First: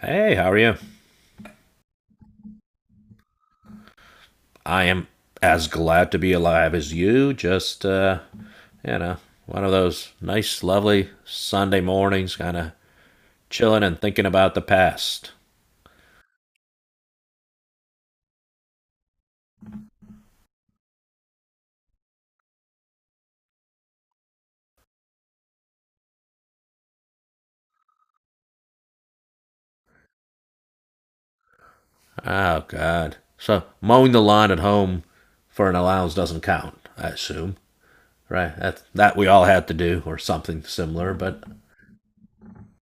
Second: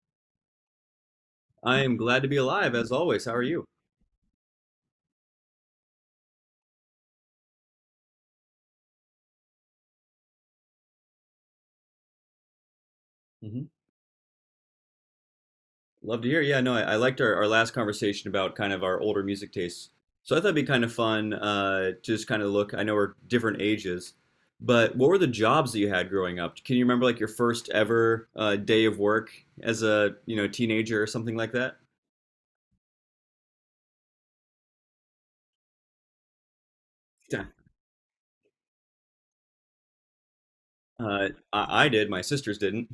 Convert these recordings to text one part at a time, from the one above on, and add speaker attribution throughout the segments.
Speaker 1: Hey, how are you?
Speaker 2: I am glad to be alive as always. How are you?
Speaker 1: I am as glad to be alive as you. Just, you know, one of those nice, lovely Sunday mornings, kind of
Speaker 2: Mhm.
Speaker 1: chilling and thinking about the past.
Speaker 2: Love to hear. Yeah, no, I liked our last conversation about kind of our older music tastes. So I thought it'd be kind of fun to just kind of look. I know we're different ages, but what were the jobs that you had growing up? Can you remember like your first ever day of work as a teenager or something like that?
Speaker 1: Oh, God. So, mowing the lawn at home for an allowance doesn't count, I
Speaker 2: Yeah.
Speaker 1: assume, right? That we all had to do, or something similar, but
Speaker 2: I did. My sisters didn't.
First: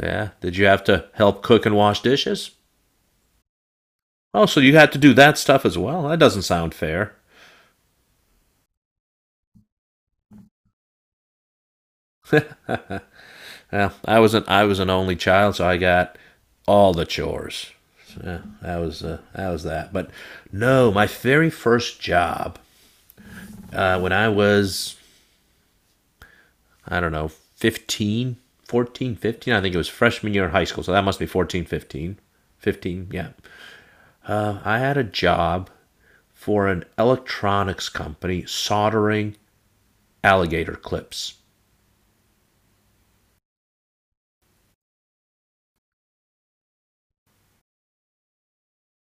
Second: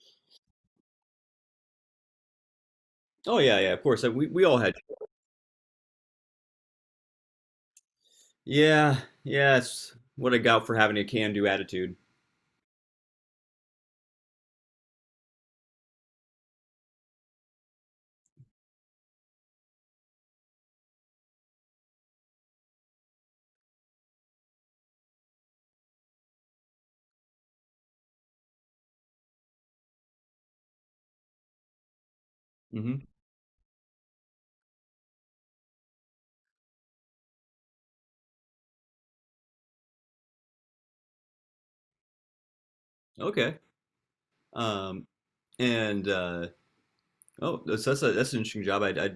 Speaker 1: yeah. Did you have to help cook and wash dishes?
Speaker 2: Oh yeah, yeah. Of course, we
Speaker 1: Oh,
Speaker 2: all
Speaker 1: so you
Speaker 2: had.
Speaker 1: had to do that stuff as well? That doesn't sound fair.
Speaker 2: Yeah, yeah. It's what I got for having a can-do attitude.
Speaker 1: Well, I was an only child, so I got all the chores. So, yeah, that was that was that. But no, my very first job when I was I don't know 15, 14, 15. I think it was freshman year in high school, so that must be 14, 15,
Speaker 2: hmm
Speaker 1: 15. Yeah, I had a job for an electronics company soldering alligator clips.
Speaker 2: Okay. Um, and oh, that's an interesting job. I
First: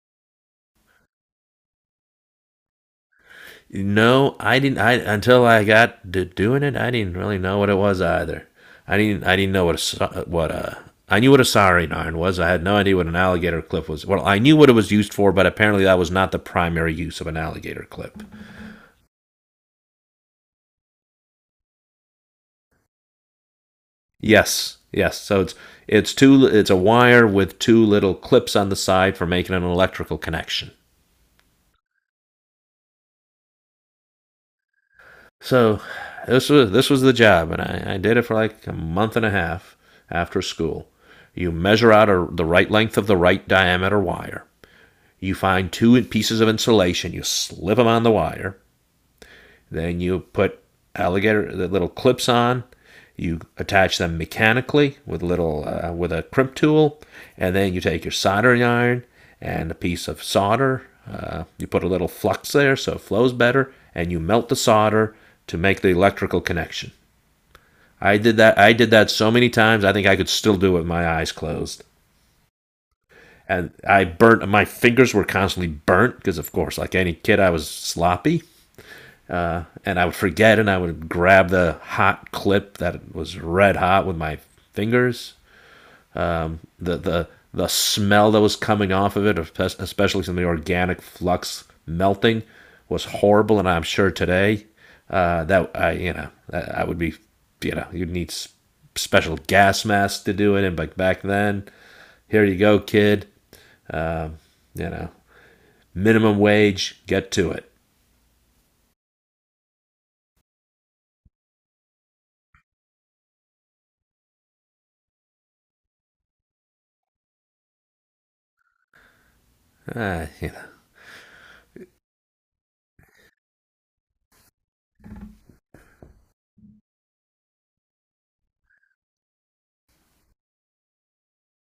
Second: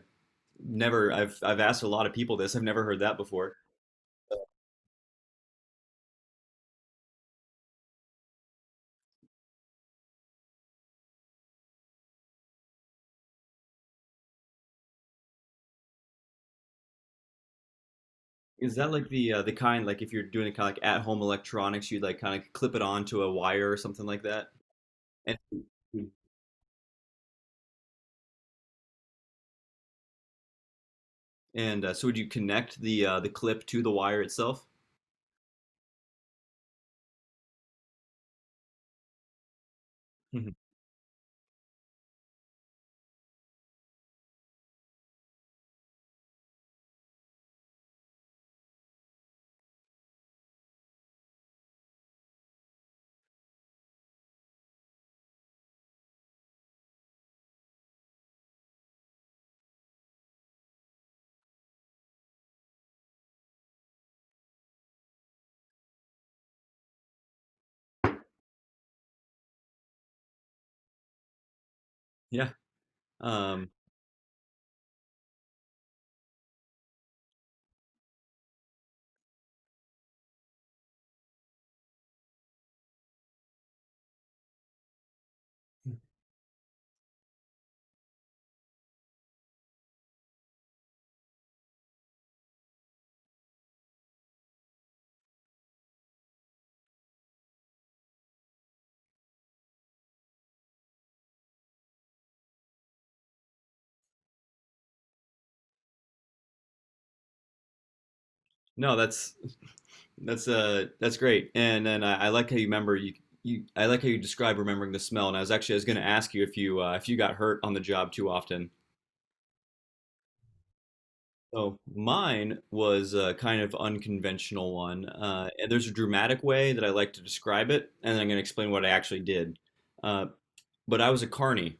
Speaker 2: Never. I've asked a lot of people this. I've never heard that before.
Speaker 1: No, I didn't. I Until I got to doing it, I didn't really know what it was either. I didn't know what a. I knew what a soldering iron was. I had no idea what an alligator clip was. Well, I knew what it was used for, but apparently that was not the primary use of an alligator clip.
Speaker 2: Is that like the kind like if you're doing kind of like at home electronics, you'd like kind of clip it onto a wire or something like that?
Speaker 1: Yes, yes.
Speaker 2: And
Speaker 1: So it's two. It's a wire with two little clips on the side for making an electrical connection.
Speaker 2: and so would you connect the clip to the wire itself?
Speaker 1: So this was the job, and I did it for like a month and a half after
Speaker 2: Mhm.
Speaker 1: school. You measure out the right length of the right diameter wire. You find two pieces of insulation. You slip them on the wire. Then you put alligator the little clips on. You attach them mechanically with little with a crimp tool, and then you take your soldering iron and a piece of solder. You put a little flux there so it flows better, and you melt the solder to make the electrical connection. I did that so many times. I think I could still do it with my eyes closed.
Speaker 2: Yeah. Um,
Speaker 1: And I burnt. My fingers were constantly burnt because, of course, like any kid, I was sloppy. And I would forget, and I would grab the hot clip that was red hot with my fingers. The the the smell that was coming off of it, especially from the organic flux melting, was horrible. And I'm sure today that I you know I would be you'd need special gas masks to do it. And but back then, here you go, kid. Um, you know, minimum wage, get to it.
Speaker 2: no, that's great. And then I like how you remember you you I like how you describe remembering the smell. And I was going to ask you if you if you got hurt on the job too often.
Speaker 1: Uh, you know,
Speaker 2: So mine was a kind of unconventional one, and there's a dramatic way that I like to describe it, and then I'm going to explain what I actually did. Uh, but I was a carny,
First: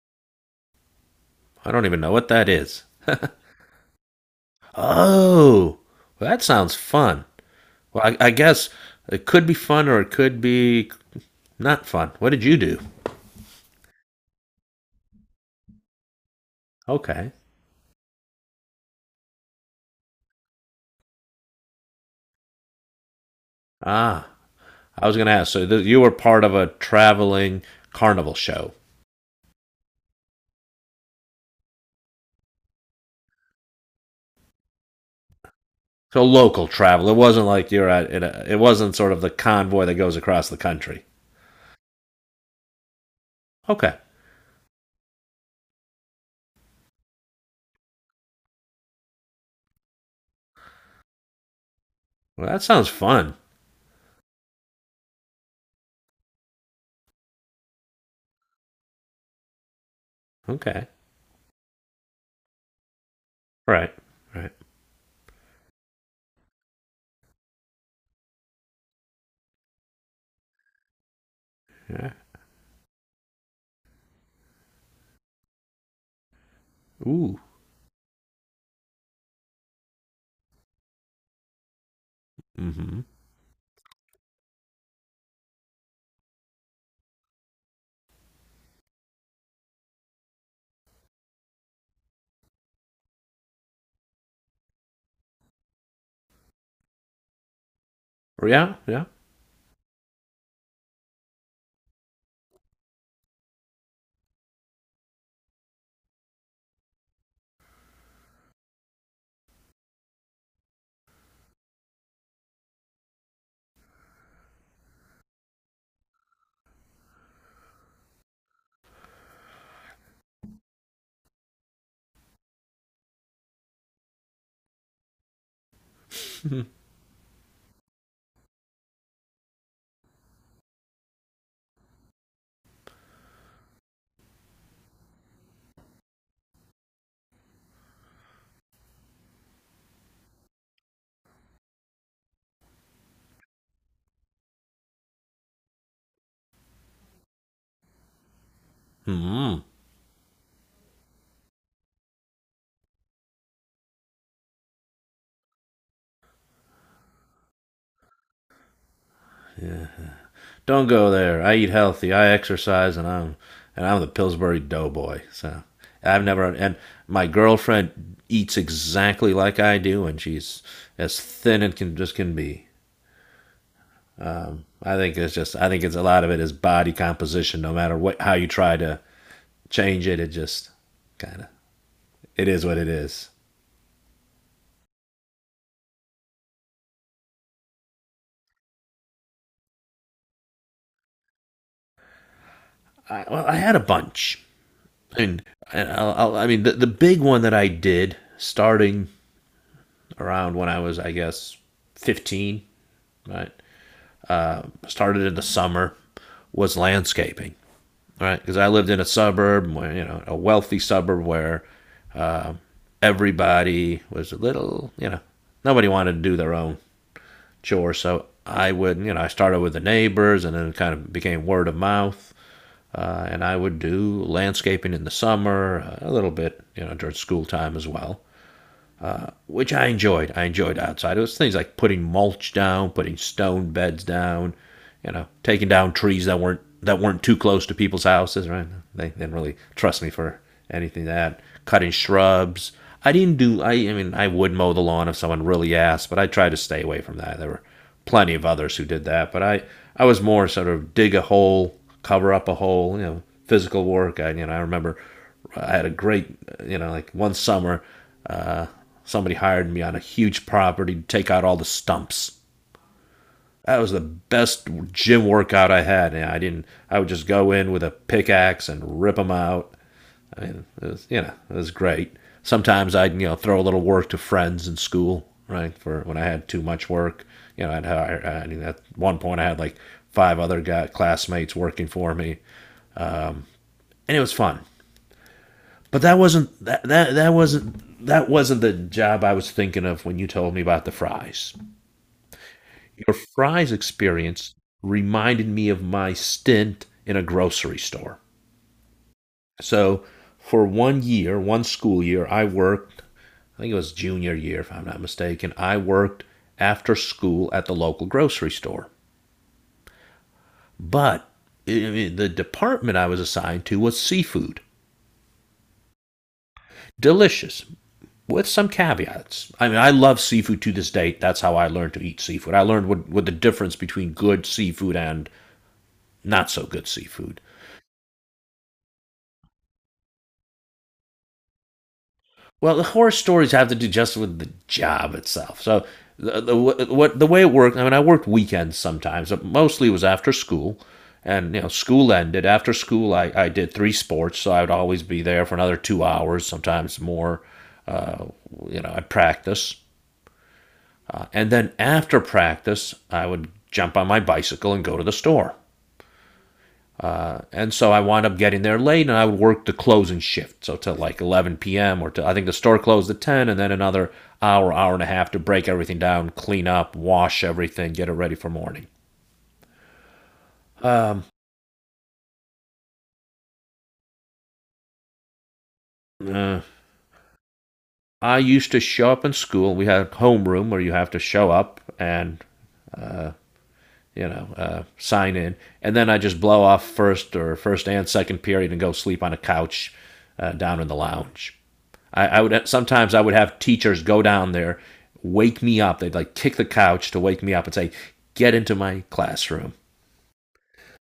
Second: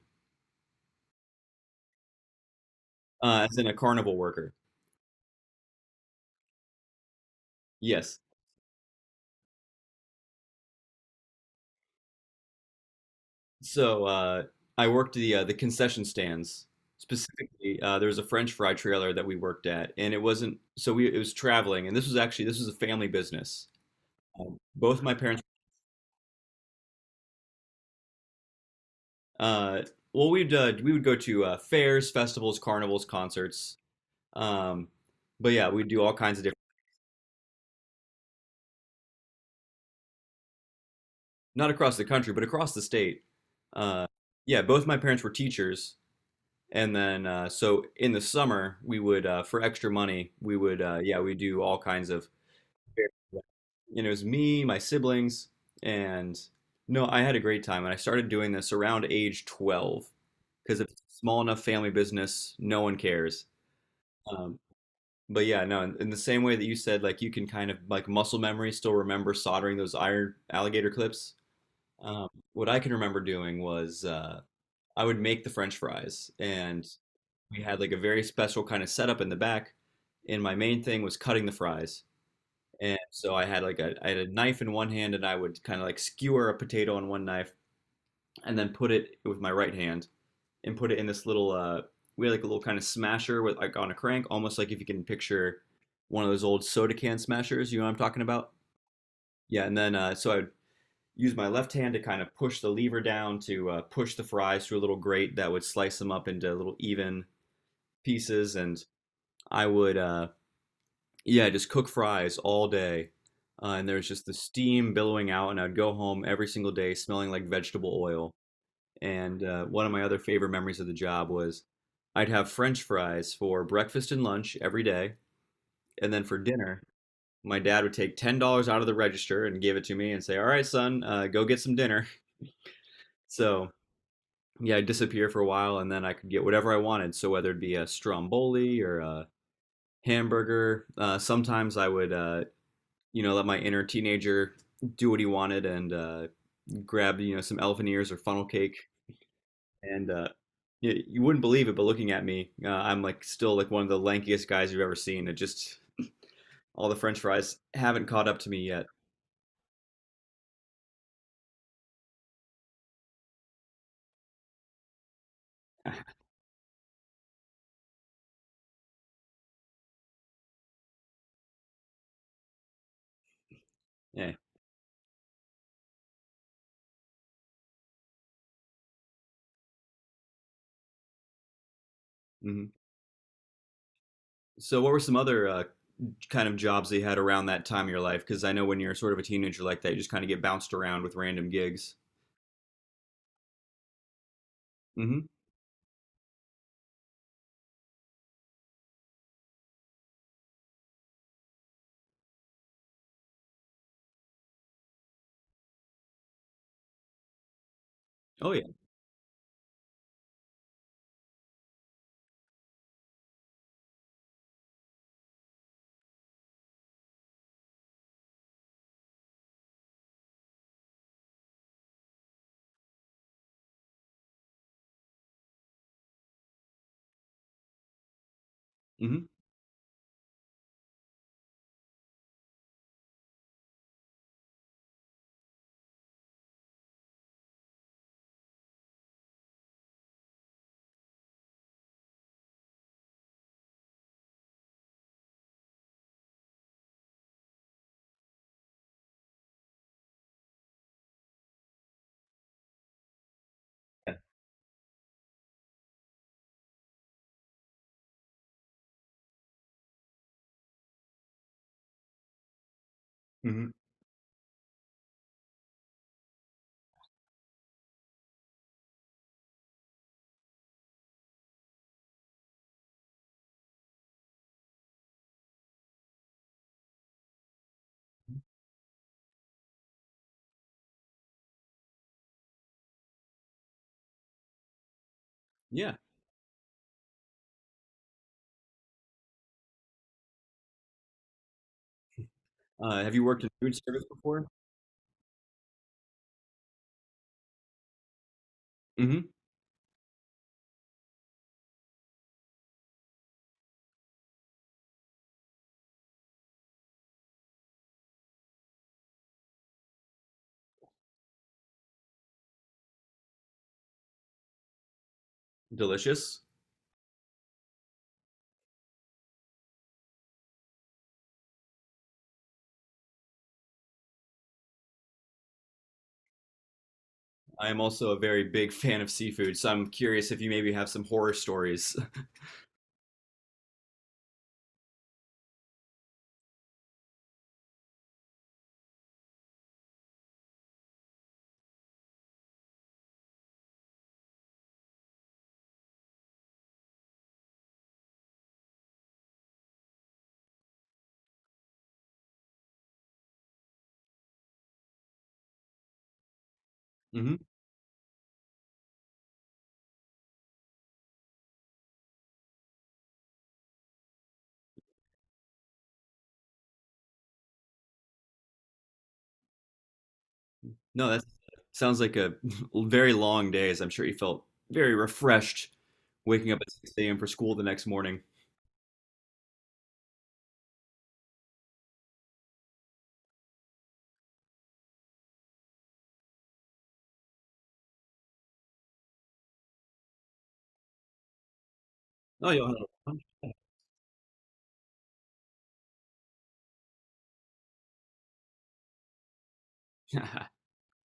Speaker 1: I don't even know what that is.
Speaker 2: as in a carnival worker.
Speaker 1: Oh, well, that sounds fun. Well,
Speaker 2: Yes.
Speaker 1: I guess it could be fun or it could be not fun. What did you do?
Speaker 2: So I worked the concession stands.
Speaker 1: Okay.
Speaker 2: Specifically, there was a French fry trailer that we worked at, and it wasn't so we it was traveling, and this was a family business.
Speaker 1: Ah,
Speaker 2: Both
Speaker 1: I
Speaker 2: my
Speaker 1: was going to
Speaker 2: parents.
Speaker 1: ask. So you were part of a traveling carnival show.
Speaker 2: Uh, well, we would go to fairs, festivals, carnivals, concerts. Um, but yeah, we do all
Speaker 1: So
Speaker 2: kinds of different,
Speaker 1: local travel. It wasn't like you're at. It wasn't sort of the convoy that goes across the country.
Speaker 2: not across the country, but across the state.
Speaker 1: Okay.
Speaker 2: Uh, yeah, both my parents were teachers, and then so in the summer we would for extra money we would yeah we do all kinds of
Speaker 1: Well, that sounds fun.
Speaker 2: it was me, my siblings, and no, I had a great time, and I started doing this around age 12 because
Speaker 1: Okay.
Speaker 2: if it's a small enough family business, no one cares.
Speaker 1: Right. Right.
Speaker 2: Um, But yeah, no, in the same way that you said, like you can kind of like muscle memory still remember soldering those iron alligator clips.
Speaker 1: Yeah.
Speaker 2: What I can remember doing was I would make the French fries, and
Speaker 1: Ooh.
Speaker 2: we had like a very special kind of setup in the back. And my main thing was cutting the fries. And
Speaker 1: Mm-hmm.
Speaker 2: so I had like a I had a knife in one hand, and I would kind of like skewer a potato on one knife, and then put it with my right hand and put it in this little we had like a little kind of smasher with like on a crank, almost like if you can picture one of those old soda can smashers, you know what I'm talking about?
Speaker 1: Yeah. Yeah.
Speaker 2: Yeah, and then so I would use my left hand to kind of push the lever down to push the fries through a little grate that would slice them up into little even pieces and I would yeah, just cook fries all day. And there was just the steam billowing out, and I'd go home every single day smelling like vegetable oil. And one of my other favorite memories of the job was I'd have French fries for breakfast and lunch every day. And then for dinner, my dad would take $10 out of the register and give it to me and say, "All right, son, go get some dinner." So, yeah, I'd disappear for a while and then I could get whatever I wanted. So, whether it be a stromboli or a hamburger, sometimes I would, let my inner teenager do what he wanted and grab, some elephant ears or funnel cake.
Speaker 1: Mm-hmm.
Speaker 2: And yeah, you wouldn't believe it, but looking at me, I'm still like one of the lankiest guys you've ever seen. It just all the French fries haven't caught up to me yet.
Speaker 1: Don't go there. I eat healthy. I exercise, and I'm the Pillsbury Doughboy. So I've never and my girlfriend eats exactly like I do, and she's as thin and can be.
Speaker 2: Yeah.
Speaker 1: I think it's just I think it's a lot of it is body composition. No matter what how you try to change it, it just kind of it
Speaker 2: hmm
Speaker 1: is what it is.
Speaker 2: So, what were some other kind of jobs that you had around that time of your life? Because I know when you're sort of a teenager like that, you just kind of get bounced around with random gigs.
Speaker 1: Well, I had a bunch,
Speaker 2: hmm
Speaker 1: and, I mean the big one that I did starting around when I was 15, right? Started in the summer was landscaping, right?
Speaker 2: Oh
Speaker 1: Because
Speaker 2: yeah.
Speaker 1: I lived in a suburb where, you know, a wealthy suburb where everybody was a little, you know, nobody wanted to do their own chore. So I would, you know, I started with the neighbors and then it kind of became word of mouth. And I would do landscaping in the summer, a little bit, you know, during school time as well.
Speaker 2: hmm
Speaker 1: Which I enjoyed. I enjoyed outside. It was things like putting mulch down, putting stone beds down, you know, taking down trees that weren't too close to people's houses. Right? They didn't really trust me for anything that cutting shrubs. I didn't do. I mean, I would mow the lawn if someone really asked, but I tried to stay away from that. There were plenty of others who did that, but I was more sort of dig a hole, cover up a hole, you know, physical
Speaker 2: Yeah.
Speaker 1: work. I you know I remember I had a great like one summer somebody hired me on a huge property to take out all the stumps.
Speaker 2: hmm
Speaker 1: That was the best gym workout I had. And I didn't. I would just go in with a pickaxe and rip them out. It was, you know, it was great. Sometimes I'd throw a little work to friends in school, right? For when I had too much work, you know, I'd hire. I mean, at one point I had like five other classmates working for me, and it was fun.
Speaker 2: Yeah.
Speaker 1: But that wasn't the job I was thinking of when you told me about the fries. Your
Speaker 2: Have you worked in
Speaker 1: fries
Speaker 2: food service before?
Speaker 1: experience reminded me of my stint in a grocery store.
Speaker 2: hmm
Speaker 1: So for 1 year, one school year, I think it was junior year, if I'm not mistaken, I worked after school at the local grocery store. But I The department I was assigned to was seafood.
Speaker 2: Delicious.
Speaker 1: Delicious, with some caveats. I mean, I love seafood to this day. That's how I learned to eat seafood. I learned what the difference between good seafood and not so good seafood.
Speaker 2: I am also a very big fan of seafood, so I'm curious if you maybe have some horror stories.
Speaker 1: Well, the horror stories have to do just with the job itself. So the, the the way it worked. I mean, I worked weekends sometimes, but mostly it was after school. And you know, school ended. After school, I did three sports, so I would always be there for another 2 hours, sometimes more. Uh, you know, I'd practice, and then after practice, I would jump on my bicycle and go to the store. And so I wound up getting there late, and I would work the closing shift, so to like 11 p.m. or to, I think the store closed at 10, and then another hour, hour and a half to break everything down, clean up, wash everything, get it ready for morning.
Speaker 2: No,
Speaker 1: Um,
Speaker 2: that sounds like a very long day, as I'm sure you felt very refreshed waking
Speaker 1: uh,
Speaker 2: up at 6 a.m. for school the next morning.
Speaker 1: I used to show up in school. We had a homeroom where you have to show up and sign in, and then I just blow off first or first and second period and go sleep on a couch down in the lounge.
Speaker 2: Oh, you'll have
Speaker 1: I
Speaker 2: lunch?
Speaker 1: would have teachers go down there, wake me up. They'd like kick the couch to wake me up and say, "Get into my classroom."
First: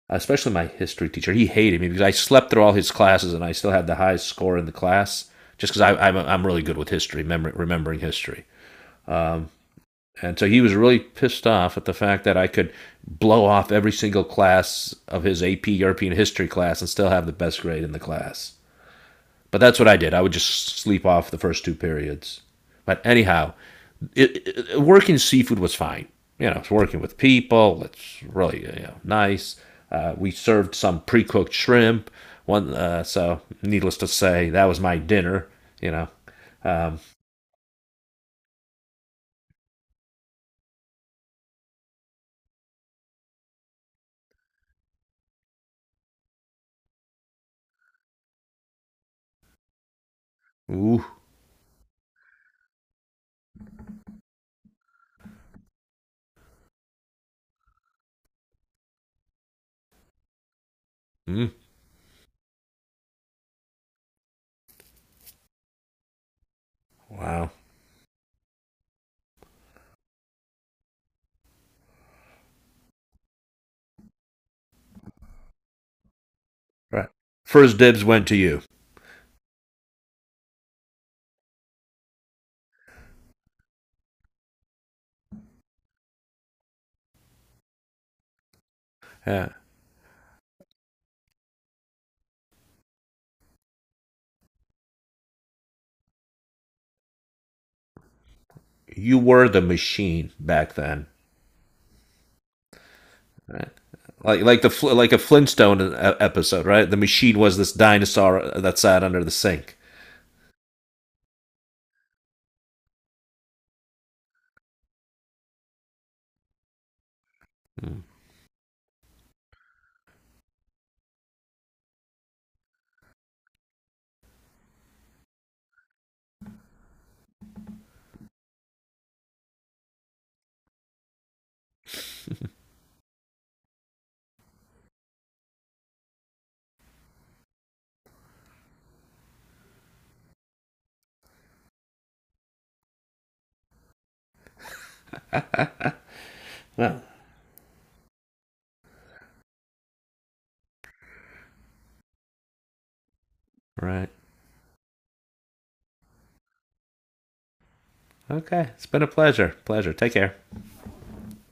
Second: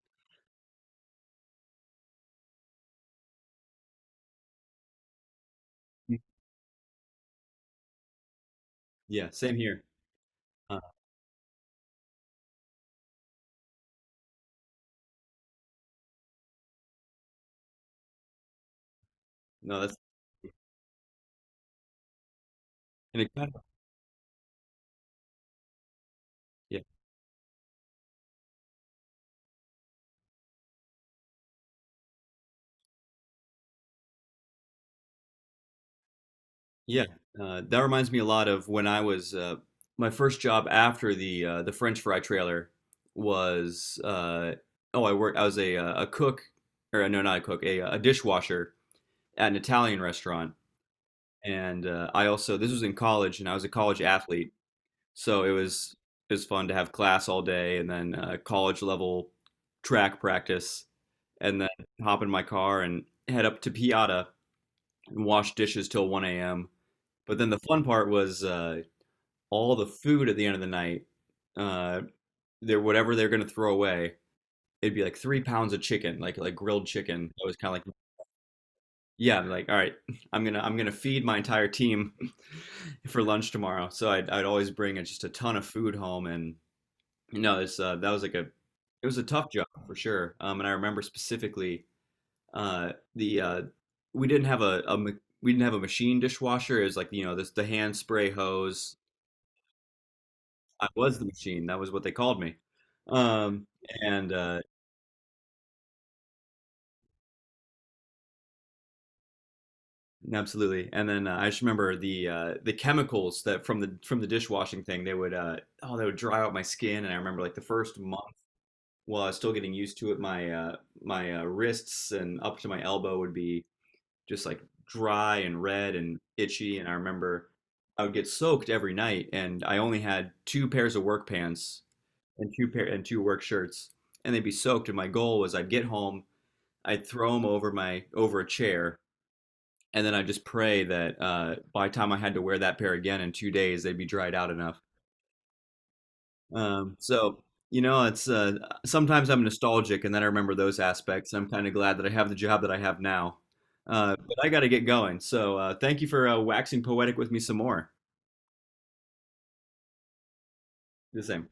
Speaker 1: Especially my history teacher, he hated me because I slept through all his classes and I still had the highest score in the class just because I'm really good with history, remembering history.
Speaker 2: Yeah, same here.
Speaker 1: And so he was
Speaker 2: Uh,
Speaker 1: really pissed off at the fact that I could blow off every single class of his AP European history class and still have the best grade in the class. But that's
Speaker 2: no,
Speaker 1: what I
Speaker 2: that's
Speaker 1: did. I would just sleep off the first two periods. But
Speaker 2: an
Speaker 1: anyhow,
Speaker 2: exciting.
Speaker 1: working seafood was fine. You know, it's
Speaker 2: Yeah,
Speaker 1: working with people. It's really, you know, nice. We served some pre-cooked shrimp. One, so needless to say, that was my dinner. You know, um,
Speaker 2: yeah. That reminds me a lot of when I was my first job after the French fry trailer was oh I was a cook or no not a cook a dishwasher at an Italian restaurant.
Speaker 1: ooh,
Speaker 2: And I also, this was in college and I was a college athlete. So it was fun to have class all day and then college level track practice,
Speaker 1: mm,
Speaker 2: and then hop in my car and head up to Piata and wash dishes till 1 a.m. But
Speaker 1: wow.
Speaker 2: then the fun part was all the food at the end of the night. Uh, they're whatever they're gonna throw away. It'd be like 3 pounds of chicken, like grilled
Speaker 1: Right.
Speaker 2: chicken. I was kind
Speaker 1: First
Speaker 2: of like,
Speaker 1: dibs went to you.
Speaker 2: yeah, I'm like all right, I'm gonna feed my entire team for lunch tomorrow. So I'd always bring just a ton of food home. And no, it's that was like a it was a
Speaker 1: Yeah.
Speaker 2: tough job for sure. And I remember specifically the we didn't have a, a ma- we didn't have a machine dishwasher. It was like this the hand spray hose.
Speaker 1: You were the machine back
Speaker 2: I
Speaker 1: then.
Speaker 2: was the machine. That was what they called me. Um,
Speaker 1: Right.
Speaker 2: and
Speaker 1: Like like the like a Flintstone episode, right? The machine was this dinosaur that sat under the sink.
Speaker 2: absolutely. And then I just remember the chemicals that from the dishwashing thing. They would dry out my skin. And I remember like the
Speaker 1: Mm.
Speaker 2: first month while I was still getting used to it, my wrists and up to my elbow would be just like dry and red and itchy. And I remember I would get soaked every night, and I only had two pairs of work pants and two work shirts, and they'd be soaked. And my goal was I'd get home, I'd throw them over a chair, and then I'd just pray that by the time I had to wear that pair again in 2 days, they'd be dried out enough. Um,
Speaker 1: Well,
Speaker 2: so, it's sometimes I'm nostalgic and then I remember those aspects. I'm kind of glad that I have the job that I have now.
Speaker 1: right.
Speaker 2: But I got to get going. So, thank you for waxing poetic with me some more.
Speaker 1: Okay. It's been a pleasure. Pleasure. Take care.
Speaker 2: The same.